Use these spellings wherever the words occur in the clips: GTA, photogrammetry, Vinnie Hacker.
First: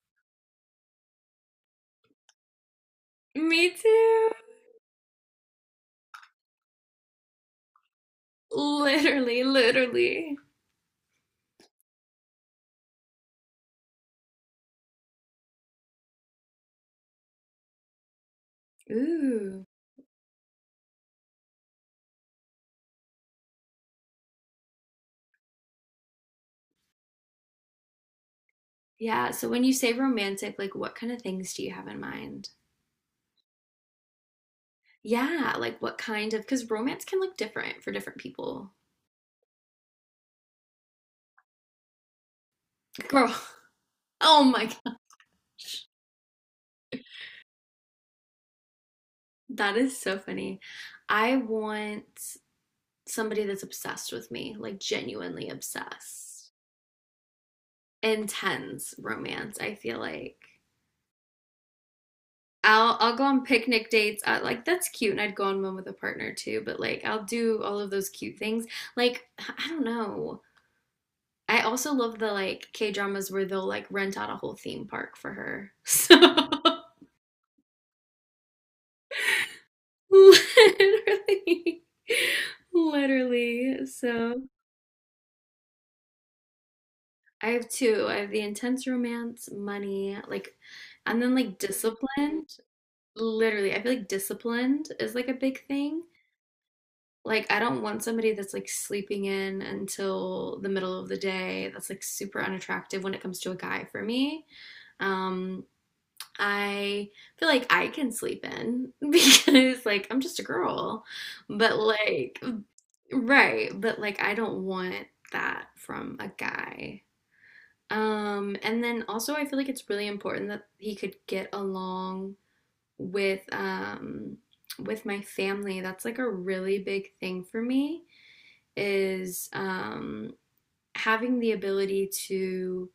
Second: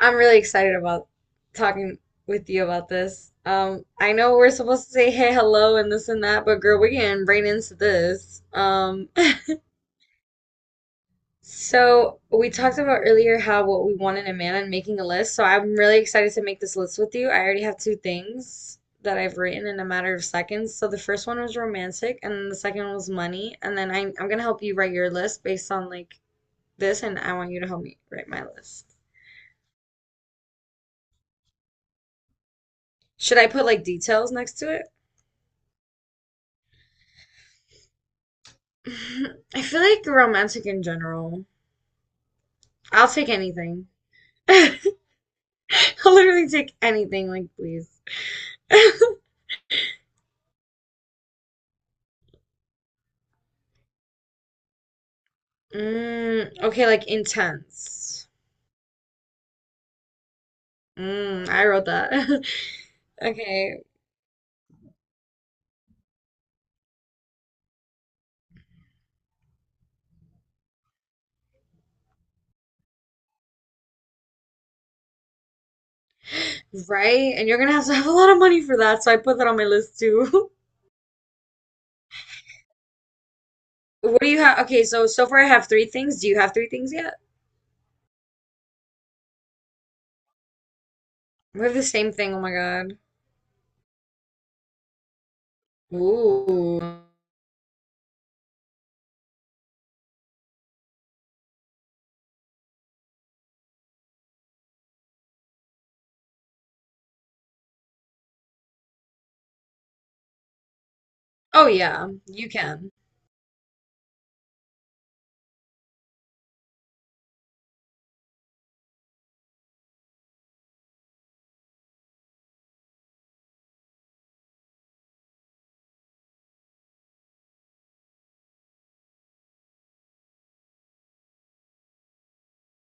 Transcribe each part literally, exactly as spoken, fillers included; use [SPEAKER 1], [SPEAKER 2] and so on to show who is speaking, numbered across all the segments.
[SPEAKER 1] I'm really excited about talking with you about this.
[SPEAKER 2] Me
[SPEAKER 1] Um, I
[SPEAKER 2] too.
[SPEAKER 1] know we're supposed to say hey, hello, and this and that, but girl, we're getting right into this. Um,
[SPEAKER 2] Literally, literally.
[SPEAKER 1] so we talked about earlier how what we want in a man and making a list. So I'm really excited to make this list with you. I already have two things that I've
[SPEAKER 2] Ooh.
[SPEAKER 1] written in a matter of seconds. So the first one was romantic, and then the second one was money. And then I, I'm gonna help you write your list based on like this, and I want you to help me write my list.
[SPEAKER 2] Yeah, so when you say romantic, like what kind of things do you have in mind?
[SPEAKER 1] Should I put like details next to it?
[SPEAKER 2] Yeah, like what kind of, because romance can look different for different people.
[SPEAKER 1] I feel like romantic in general. I'll take
[SPEAKER 2] Girl,
[SPEAKER 1] anything.
[SPEAKER 2] oh my
[SPEAKER 1] I'll
[SPEAKER 2] God,
[SPEAKER 1] literally take anything, like, please.
[SPEAKER 2] that is so funny. I want somebody that's obsessed with me, like genuinely obsessed.
[SPEAKER 1] Mm, okay, like intense.
[SPEAKER 2] Intense romance, I feel like.
[SPEAKER 1] Mm, I wrote that.
[SPEAKER 2] I'll I'll go on
[SPEAKER 1] Okay,
[SPEAKER 2] picnic dates. I, like that's cute, and I'd go on one with a partner too. But like I'll do all of those cute things. Like I don't know. I also love the like K dramas where they'll like rent out a whole theme park for her. So
[SPEAKER 1] right? And you're gonna have to have a lot of money for that, so I put that on my list too.
[SPEAKER 2] literally, literally.
[SPEAKER 1] What do you
[SPEAKER 2] So
[SPEAKER 1] have? Okay, so so far I have three things. Do you have three things yet?
[SPEAKER 2] I have two. I have the intense romance, money, like, and then like
[SPEAKER 1] We have the same thing. Oh my
[SPEAKER 2] disciplined.
[SPEAKER 1] God.
[SPEAKER 2] Literally, I feel like disciplined is like a big thing.
[SPEAKER 1] Ooh.
[SPEAKER 2] Like, I don't want somebody that's like sleeping in until the middle of the day. That's like super unattractive when it comes to a guy for me. Um, I feel like I can sleep in because like I'm just a girl.
[SPEAKER 1] Oh
[SPEAKER 2] But
[SPEAKER 1] yeah,
[SPEAKER 2] like
[SPEAKER 1] you can.
[SPEAKER 2] right, but like I don't want that from a guy. Um, and then also I feel like it's really important that he could get along with um with my family. That's like a really big thing for me is um, having the ability to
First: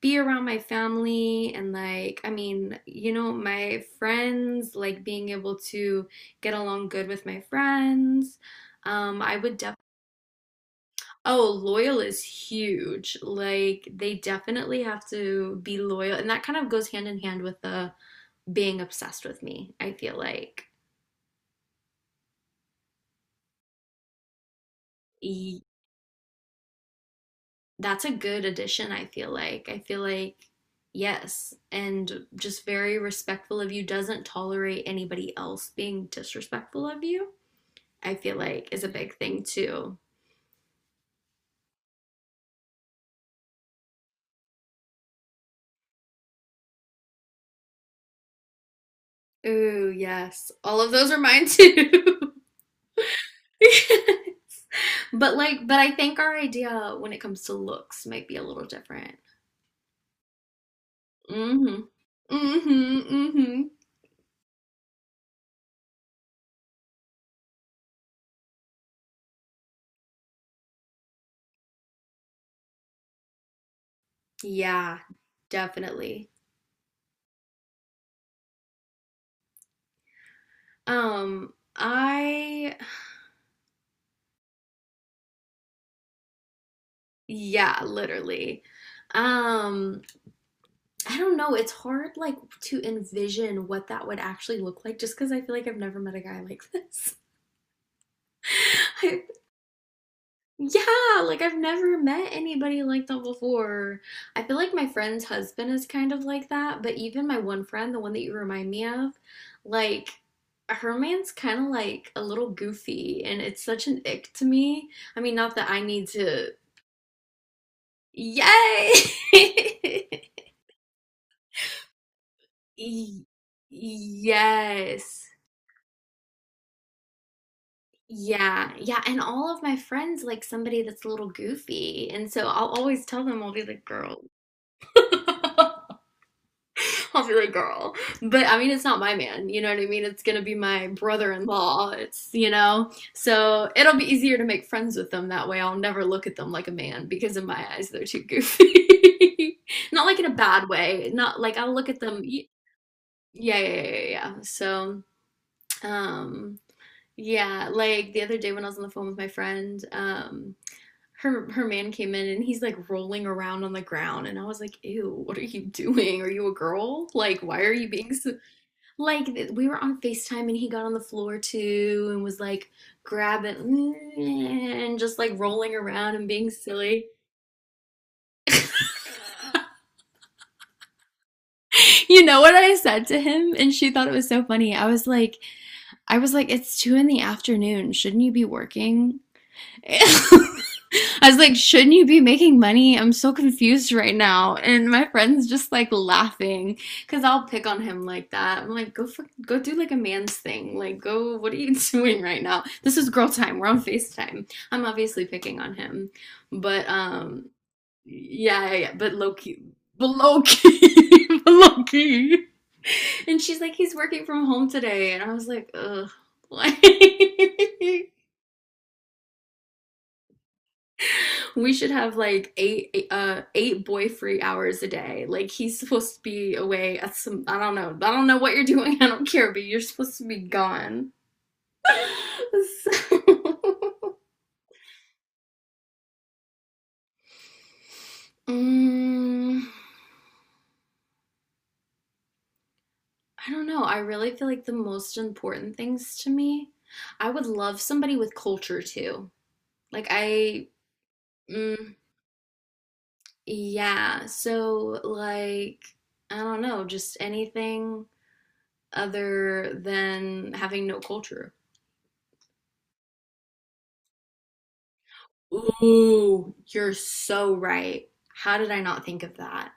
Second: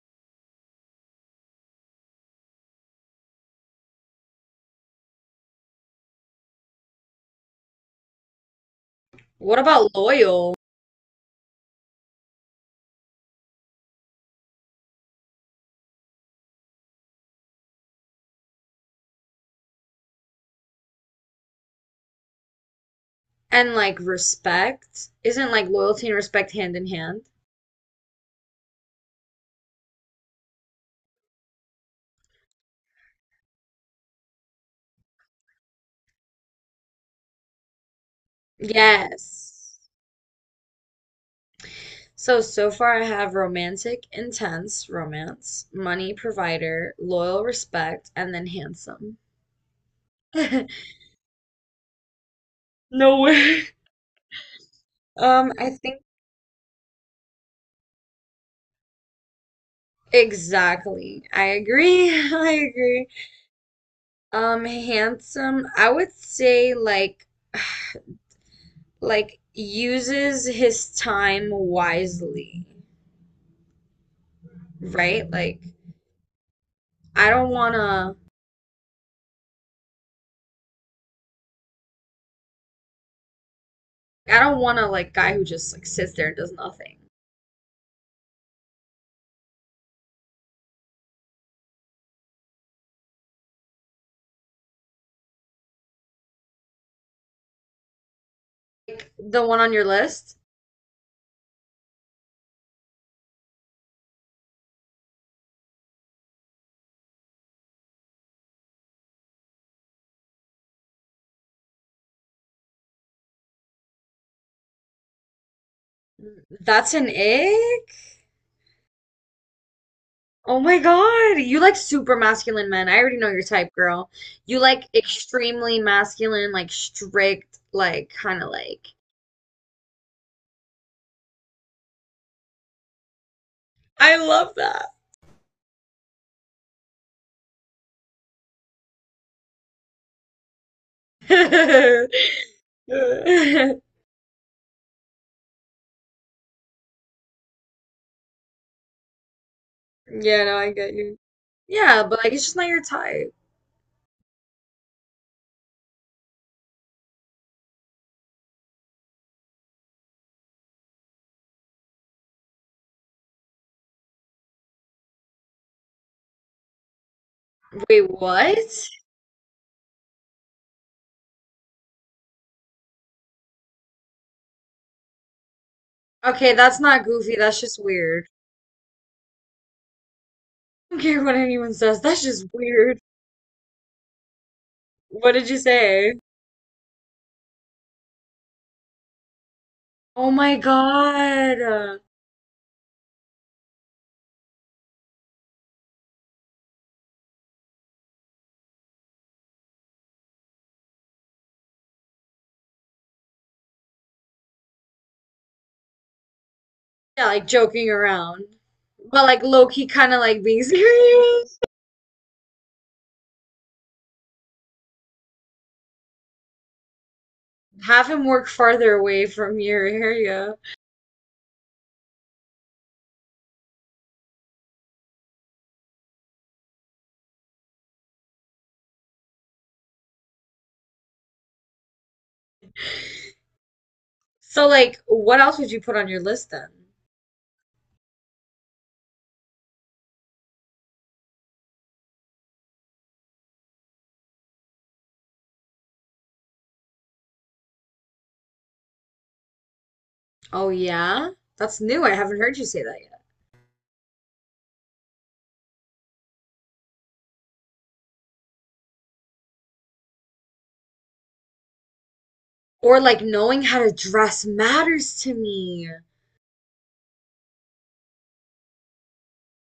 [SPEAKER 2] be around my family and like I mean you know my friends, like being able to get along good with my friends, um I would
[SPEAKER 1] What
[SPEAKER 2] definitely.
[SPEAKER 1] about loyal?
[SPEAKER 2] Oh, loyal is huge, like they definitely have to be loyal, and that kind of goes hand in hand with the being obsessed with me, I feel like.
[SPEAKER 1] And like respect. Isn't like loyalty and respect hand in hand?
[SPEAKER 2] That's a good addition, I feel like. I feel like, yes, and just very respectful of you, doesn't tolerate anybody else being disrespectful of you, I feel like is a big thing
[SPEAKER 1] Yes.
[SPEAKER 2] too.
[SPEAKER 1] So, so far I have romantic, intense, romance, money provider, loyal, respect, and then handsome.
[SPEAKER 2] Ooh, yes. All of those are mine too.
[SPEAKER 1] No way.
[SPEAKER 2] But
[SPEAKER 1] Um,
[SPEAKER 2] like,
[SPEAKER 1] I
[SPEAKER 2] but I
[SPEAKER 1] think
[SPEAKER 2] think our idea when it comes to looks might be a little different.
[SPEAKER 1] exactly. I
[SPEAKER 2] Mm hmm.
[SPEAKER 1] agree. I
[SPEAKER 2] Mm hmm.
[SPEAKER 1] agree.
[SPEAKER 2] Mm hmm.
[SPEAKER 1] Um, handsome, I would say like like uses his time wisely,
[SPEAKER 2] Yeah,
[SPEAKER 1] right? Like
[SPEAKER 2] definitely.
[SPEAKER 1] I don't wanna
[SPEAKER 2] Um, I,
[SPEAKER 1] I don't want a like guy who just like sits there and does nothing.
[SPEAKER 2] yeah, literally. Um, I don't know. It's hard, like, to envision what that would actually look like just because I feel like I've never met a guy like this.
[SPEAKER 1] Like
[SPEAKER 2] I,
[SPEAKER 1] the one on your list,
[SPEAKER 2] yeah, like, I've never met anybody like that before. I feel like my friend's husband is kind of like that, but even my one friend, the one that you remind me of, like, her man's kind of like a little goofy, and it's such an ick to me. I mean, not that I need to.
[SPEAKER 1] that's an egg.
[SPEAKER 2] Yay!
[SPEAKER 1] Oh my God, you like super masculine men. I already know your type, girl. You like
[SPEAKER 2] Yes.
[SPEAKER 1] extremely masculine, like strict, like kind of
[SPEAKER 2] Yeah,
[SPEAKER 1] like.
[SPEAKER 2] yeah, and all of my friends like somebody that's a little goofy, and so I'll always tell them, I'll be like,
[SPEAKER 1] I
[SPEAKER 2] girl.
[SPEAKER 1] love that.
[SPEAKER 2] I'll be like, girl. But I mean, it's not my man, you know what I mean? It's gonna be my brother-in-law. It's, you know, so it'll be easier to make friends with them that way. I'll never look at them like a man because in my eyes they're too goofy. Not like in a
[SPEAKER 1] Yeah, no,
[SPEAKER 2] bad
[SPEAKER 1] I get
[SPEAKER 2] way.
[SPEAKER 1] you.
[SPEAKER 2] Not like I'll look at
[SPEAKER 1] Yeah, but
[SPEAKER 2] them.
[SPEAKER 1] like it's
[SPEAKER 2] Y-
[SPEAKER 1] just not your type.
[SPEAKER 2] Yeah, yeah, yeah, yeah, yeah. So, um, yeah, like the other day when I was on the phone with my friend, um. her her man came in and he's like rolling around on the ground and I was like, "Ew, what are you doing? Are you a girl? Like, why are you
[SPEAKER 1] Wait,
[SPEAKER 2] being so
[SPEAKER 1] what?
[SPEAKER 2] like we were on FaceTime and he got on the floor too and was like grabbing and just like rolling around and being
[SPEAKER 1] Okay, that's not
[SPEAKER 2] silly."
[SPEAKER 1] goofy. That's just weird. I don't care what anyone says. That's
[SPEAKER 2] You know
[SPEAKER 1] just
[SPEAKER 2] what I
[SPEAKER 1] weird.
[SPEAKER 2] said to him? And she thought it was so funny. I was
[SPEAKER 1] What
[SPEAKER 2] like,
[SPEAKER 1] did you say?
[SPEAKER 2] I was like, it's two in the afternoon. Shouldn't you be working?
[SPEAKER 1] Oh my
[SPEAKER 2] I was like, shouldn't
[SPEAKER 1] God.
[SPEAKER 2] you be making money? I'm so confused right now. And my friend's just like laughing because I'll pick on him like that. I'm like, go for, go do like a man's thing. Like, go, what are you doing right now? This is girl time. We're on FaceTime. I'm obviously picking on him. But
[SPEAKER 1] Yeah, like
[SPEAKER 2] um
[SPEAKER 1] joking around.
[SPEAKER 2] yeah, yeah, yeah, but
[SPEAKER 1] But
[SPEAKER 2] low
[SPEAKER 1] like
[SPEAKER 2] key,
[SPEAKER 1] low key
[SPEAKER 2] but
[SPEAKER 1] kind of
[SPEAKER 2] low
[SPEAKER 1] like being
[SPEAKER 2] key, but
[SPEAKER 1] serious.
[SPEAKER 2] low key. And she's like, he's working from home today. And I was like, ugh, like
[SPEAKER 1] Have him work farther away from your area.
[SPEAKER 2] we should have like eight uh eight boy free hours a day. Like he's supposed to be away at some I don't know. I don't know what you're doing. I don't care, but you're supposed to be gone. So,
[SPEAKER 1] So like what else would you put on your list then?
[SPEAKER 2] mm, I don't know. I really feel like the most important things to me. I would love somebody with culture too. Like
[SPEAKER 1] Oh
[SPEAKER 2] I
[SPEAKER 1] yeah? That's
[SPEAKER 2] mm,
[SPEAKER 1] new. I haven't heard you say that yet.
[SPEAKER 2] yeah. So like I don't know, just anything other than having no culture.
[SPEAKER 1] Or like knowing how to dress matters to me.
[SPEAKER 2] Ooh, you're so right. How did I not think of that?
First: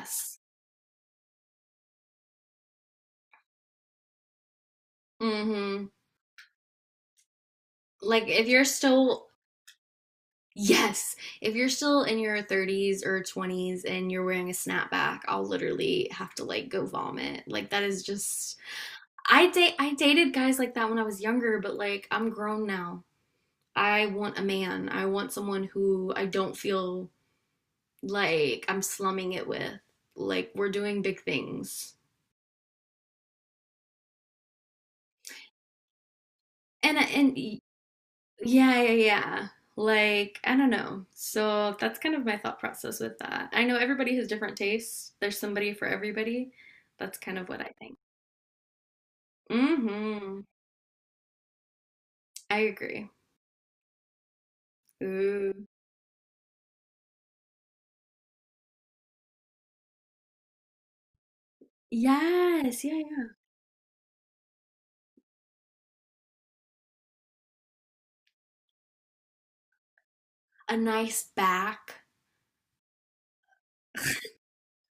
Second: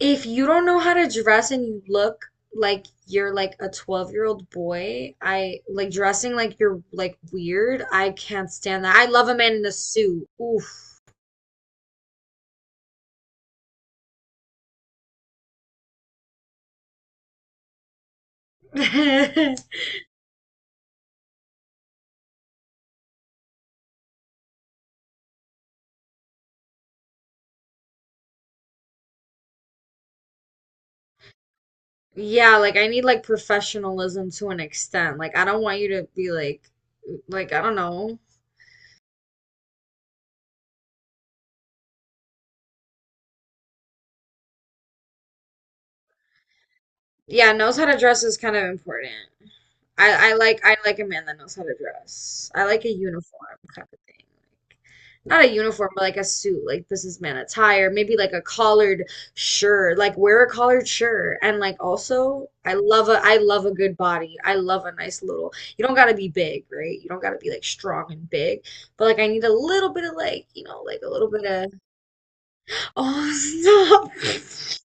[SPEAKER 1] If you don't know how to dress and you look like you're like a twelve-year-old boy, I
[SPEAKER 2] Mm-hmm.
[SPEAKER 1] like dressing like you're like weird. I
[SPEAKER 2] Like if
[SPEAKER 1] can't
[SPEAKER 2] you're
[SPEAKER 1] stand that. I
[SPEAKER 2] still,
[SPEAKER 1] love a man in a suit. Oof.
[SPEAKER 2] yes, if you're still in your thirties or twenties and you're wearing a snapback, I'll literally have to like go vomit. Like that is just I date I dated guys like that when I was younger, but like I'm grown now. I want a man. I want someone who I don't feel like I'm slumming it with. Like we're doing big things.
[SPEAKER 1] Yeah, like I need like professionalism to an extent. Like I don't want you to be like
[SPEAKER 2] And and
[SPEAKER 1] like
[SPEAKER 2] yeah,
[SPEAKER 1] I don't know.
[SPEAKER 2] yeah, yeah. Like, I don't know. So that's kind of my thought process with that. I know everybody has different tastes. There's somebody for everybody. That's kind of
[SPEAKER 1] Yeah,
[SPEAKER 2] what I
[SPEAKER 1] knows how
[SPEAKER 2] think.
[SPEAKER 1] to dress is kind of important. I, I
[SPEAKER 2] Mm-hmm.
[SPEAKER 1] like I like a man that knows how to dress.
[SPEAKER 2] I
[SPEAKER 1] I like a
[SPEAKER 2] agree.
[SPEAKER 1] uniform kind of thing. Like not a
[SPEAKER 2] Ooh.
[SPEAKER 1] uniform, but like a suit, like businessman attire, maybe like a collared shirt, like wear a collared shirt. And like also, I
[SPEAKER 2] Yes, yeah,
[SPEAKER 1] love a
[SPEAKER 2] yeah.
[SPEAKER 1] I love a good body. I love a nice little. You don't gotta be big, right? You don't gotta be like strong and big, but like I need a little bit of like, you
[SPEAKER 2] A
[SPEAKER 1] know, like a
[SPEAKER 2] nice
[SPEAKER 1] little bit of
[SPEAKER 2] back.
[SPEAKER 1] oh stop.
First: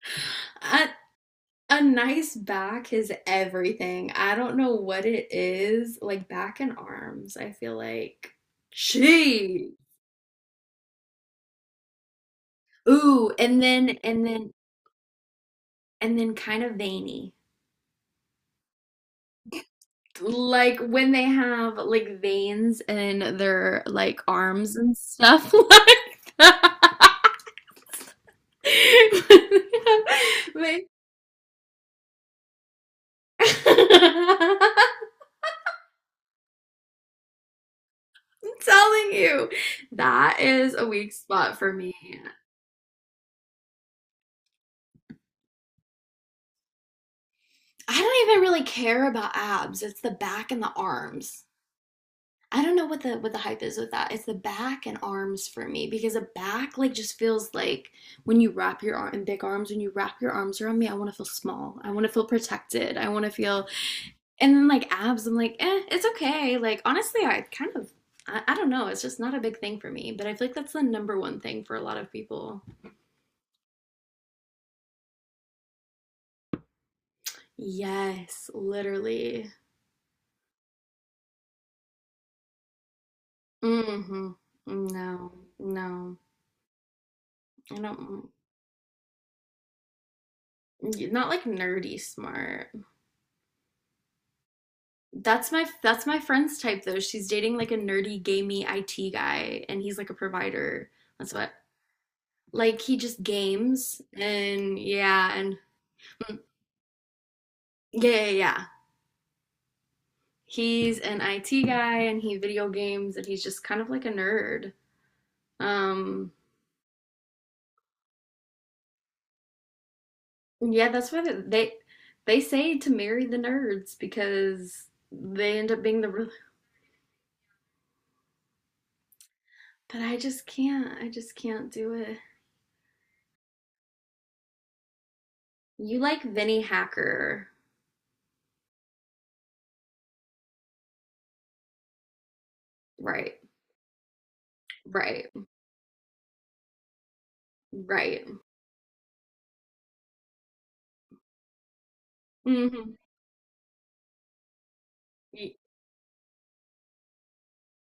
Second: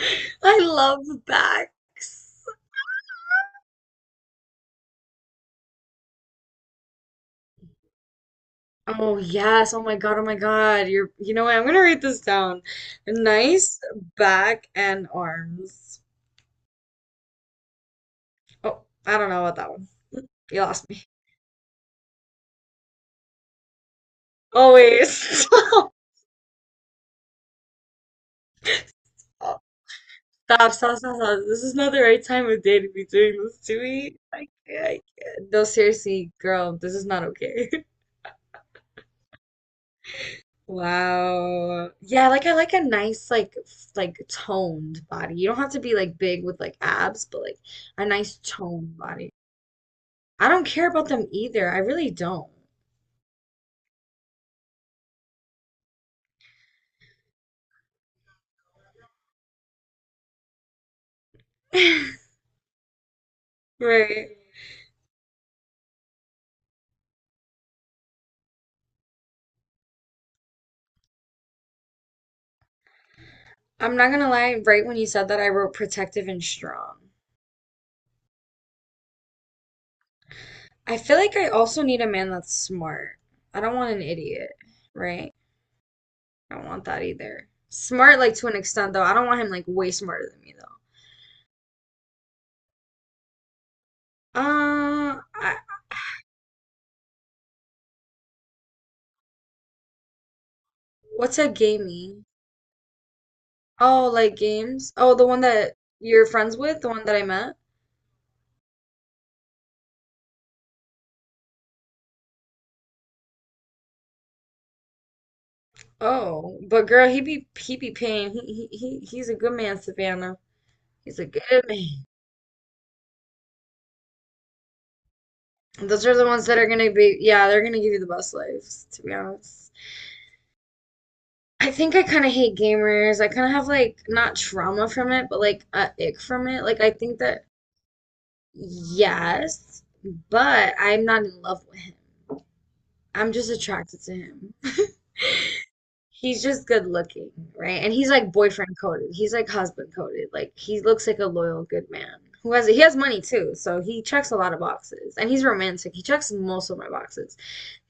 [SPEAKER 1] I
[SPEAKER 2] A,
[SPEAKER 1] love
[SPEAKER 2] a nice
[SPEAKER 1] backs.
[SPEAKER 2] back is everything. I don't know what it is. Like back and arms, I feel like
[SPEAKER 1] Oh
[SPEAKER 2] she.
[SPEAKER 1] yes. Oh my God. Oh my God. You're you know what? I'm gonna write this down.
[SPEAKER 2] Ooh, and
[SPEAKER 1] Nice
[SPEAKER 2] then and then
[SPEAKER 1] back and arms.
[SPEAKER 2] and then kind of veiny.
[SPEAKER 1] Oh, I don't know about that one. You
[SPEAKER 2] Like
[SPEAKER 1] lost me.
[SPEAKER 2] when they have like veins in their like
[SPEAKER 1] Oh
[SPEAKER 2] arms and
[SPEAKER 1] wait.
[SPEAKER 2] stuff
[SPEAKER 1] Stop.
[SPEAKER 2] like that.
[SPEAKER 1] Stop.
[SPEAKER 2] Like-
[SPEAKER 1] Stop. Stop. This is not the right time of day to be doing this to me.
[SPEAKER 2] I'm
[SPEAKER 1] I can't. I can't. No, seriously, girl. This is not okay.
[SPEAKER 2] telling you, that is a weak spot for
[SPEAKER 1] Wow.
[SPEAKER 2] me.
[SPEAKER 1] Yeah, like I like a nice like f- like toned body. You don't have to be like big with like abs, but like
[SPEAKER 2] I
[SPEAKER 1] a
[SPEAKER 2] don't
[SPEAKER 1] nice
[SPEAKER 2] even really
[SPEAKER 1] toned
[SPEAKER 2] care about
[SPEAKER 1] body.
[SPEAKER 2] abs. It's the
[SPEAKER 1] I
[SPEAKER 2] back and
[SPEAKER 1] don't
[SPEAKER 2] the
[SPEAKER 1] care about them
[SPEAKER 2] arms.
[SPEAKER 1] either. I really don't.
[SPEAKER 2] I don't know what the what the hype is with that. It's the back and arms for me because the back like just feels like when you wrap your arm in big arms, when you wrap your arms around me, I want to feel small. I want to feel protected. I want to feel
[SPEAKER 1] Right.
[SPEAKER 2] and then like abs, I'm like, eh, it's okay. Like honestly, I kind of, I, I don't know. It's just not a big thing for me. But I feel like that's the number one thing for a lot of people.
[SPEAKER 1] I'm not gonna lie, right when you said that, I wrote protective and strong.
[SPEAKER 2] Yes, literally.
[SPEAKER 1] I feel like I also need a man that's smart. I don't want an
[SPEAKER 2] Mm-hmm.
[SPEAKER 1] idiot,
[SPEAKER 2] No,
[SPEAKER 1] right?
[SPEAKER 2] no,
[SPEAKER 1] I don't want that either.
[SPEAKER 2] I
[SPEAKER 1] Smart,
[SPEAKER 2] don't.
[SPEAKER 1] like to an extent, though. I don't want him like way smarter than me, though.
[SPEAKER 2] Mm, not like nerdy smart.
[SPEAKER 1] Uh,
[SPEAKER 2] That's
[SPEAKER 1] I,
[SPEAKER 2] my that's my friend's type though. She's dating like a nerdy gamey I T guy, and he's like a provider. That's
[SPEAKER 1] what's a
[SPEAKER 2] what.
[SPEAKER 1] gamey?
[SPEAKER 2] Like he just games
[SPEAKER 1] Oh, like
[SPEAKER 2] and
[SPEAKER 1] games? Oh, the
[SPEAKER 2] yeah
[SPEAKER 1] one
[SPEAKER 2] and.
[SPEAKER 1] that you're
[SPEAKER 2] Mm,
[SPEAKER 1] friends with, the one that I met?
[SPEAKER 2] yeah, yeah, yeah. He's an I T guy and he video games and he's just kind of like a nerd. Um,
[SPEAKER 1] Oh, but girl, he be he be paying. He he he he's a good man, Savannah.
[SPEAKER 2] yeah, that's
[SPEAKER 1] He's
[SPEAKER 2] why
[SPEAKER 1] a good
[SPEAKER 2] they
[SPEAKER 1] man.
[SPEAKER 2] they, say to marry the nerds because they end up being
[SPEAKER 1] Those
[SPEAKER 2] the
[SPEAKER 1] are the
[SPEAKER 2] real.
[SPEAKER 1] ones that are gonna be, yeah, they're gonna give you the best lives, to be honest.
[SPEAKER 2] But I just can't. I just
[SPEAKER 1] I
[SPEAKER 2] can't do
[SPEAKER 1] think I
[SPEAKER 2] it.
[SPEAKER 1] kind of hate gamers. I kind of have like not trauma from it, but like a
[SPEAKER 2] You
[SPEAKER 1] ick
[SPEAKER 2] like
[SPEAKER 1] from
[SPEAKER 2] Vinnie
[SPEAKER 1] it. Like I think that
[SPEAKER 2] Hacker,
[SPEAKER 1] yes, but I'm not in love with him. I'm
[SPEAKER 2] right?
[SPEAKER 1] just attracted to him.
[SPEAKER 2] Right.
[SPEAKER 1] He's just good looking, right? And he's
[SPEAKER 2] Right.
[SPEAKER 1] like boyfriend coded. He's like husband coded. Like he looks like a loyal good man who has he
[SPEAKER 2] Mm-hmm.
[SPEAKER 1] has money too, so he checks a lot of boxes. And he's romantic. He checks most of my boxes.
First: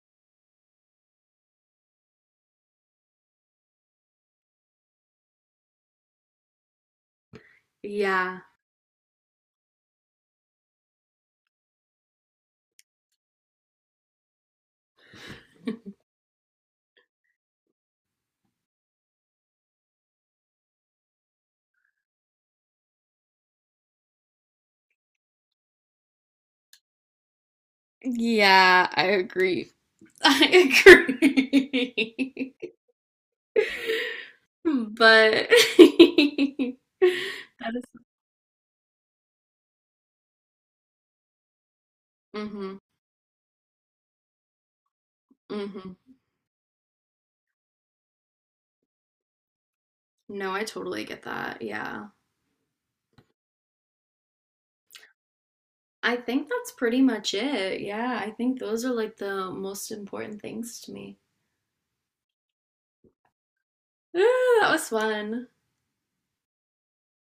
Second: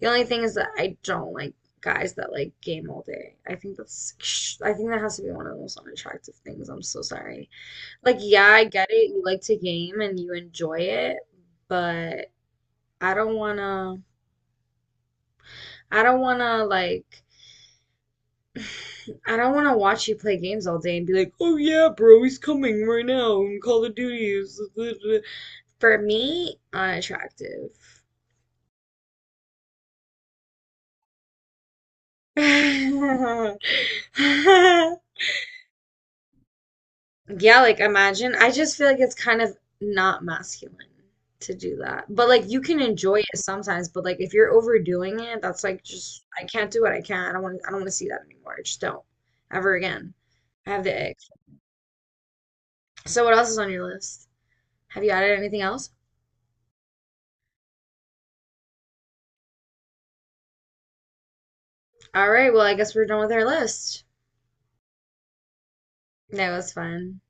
[SPEAKER 1] The only thing is that I don't like guys that like game all day. I think that's I think that has to be one of the most unattractive things. I'm so sorry. Like,
[SPEAKER 2] Yeah.
[SPEAKER 1] yeah, I get it. You like to game and you enjoy it, but I don't wanna I don't wanna like I don't wanna watch you play games all day and be like, "Oh yeah, bro, he's coming right now and Call of Duty is For me, unattractive.
[SPEAKER 2] Yeah, I agree. I agree. but that
[SPEAKER 1] Yeah, like
[SPEAKER 2] is-
[SPEAKER 1] imagine. I just feel like it's kind of not masculine to do that. But like you
[SPEAKER 2] mhm.
[SPEAKER 1] can enjoy it sometimes, but like if you're overdoing it, that's like
[SPEAKER 2] Hmm.
[SPEAKER 1] just I can't do what I can't. I don't want I don't want to see that anymore. I just don't. Ever again.
[SPEAKER 2] No, I
[SPEAKER 1] I have
[SPEAKER 2] totally
[SPEAKER 1] the ick.
[SPEAKER 2] get that. Yeah.
[SPEAKER 1] So what else is on your list? Have you added anything else?
[SPEAKER 2] I think that's pretty much it. Yeah, I think those are like the most important things to me.
[SPEAKER 1] All right, well, I guess we're done with our list.
[SPEAKER 2] Ah, that was fun.
[SPEAKER 1] That was fun.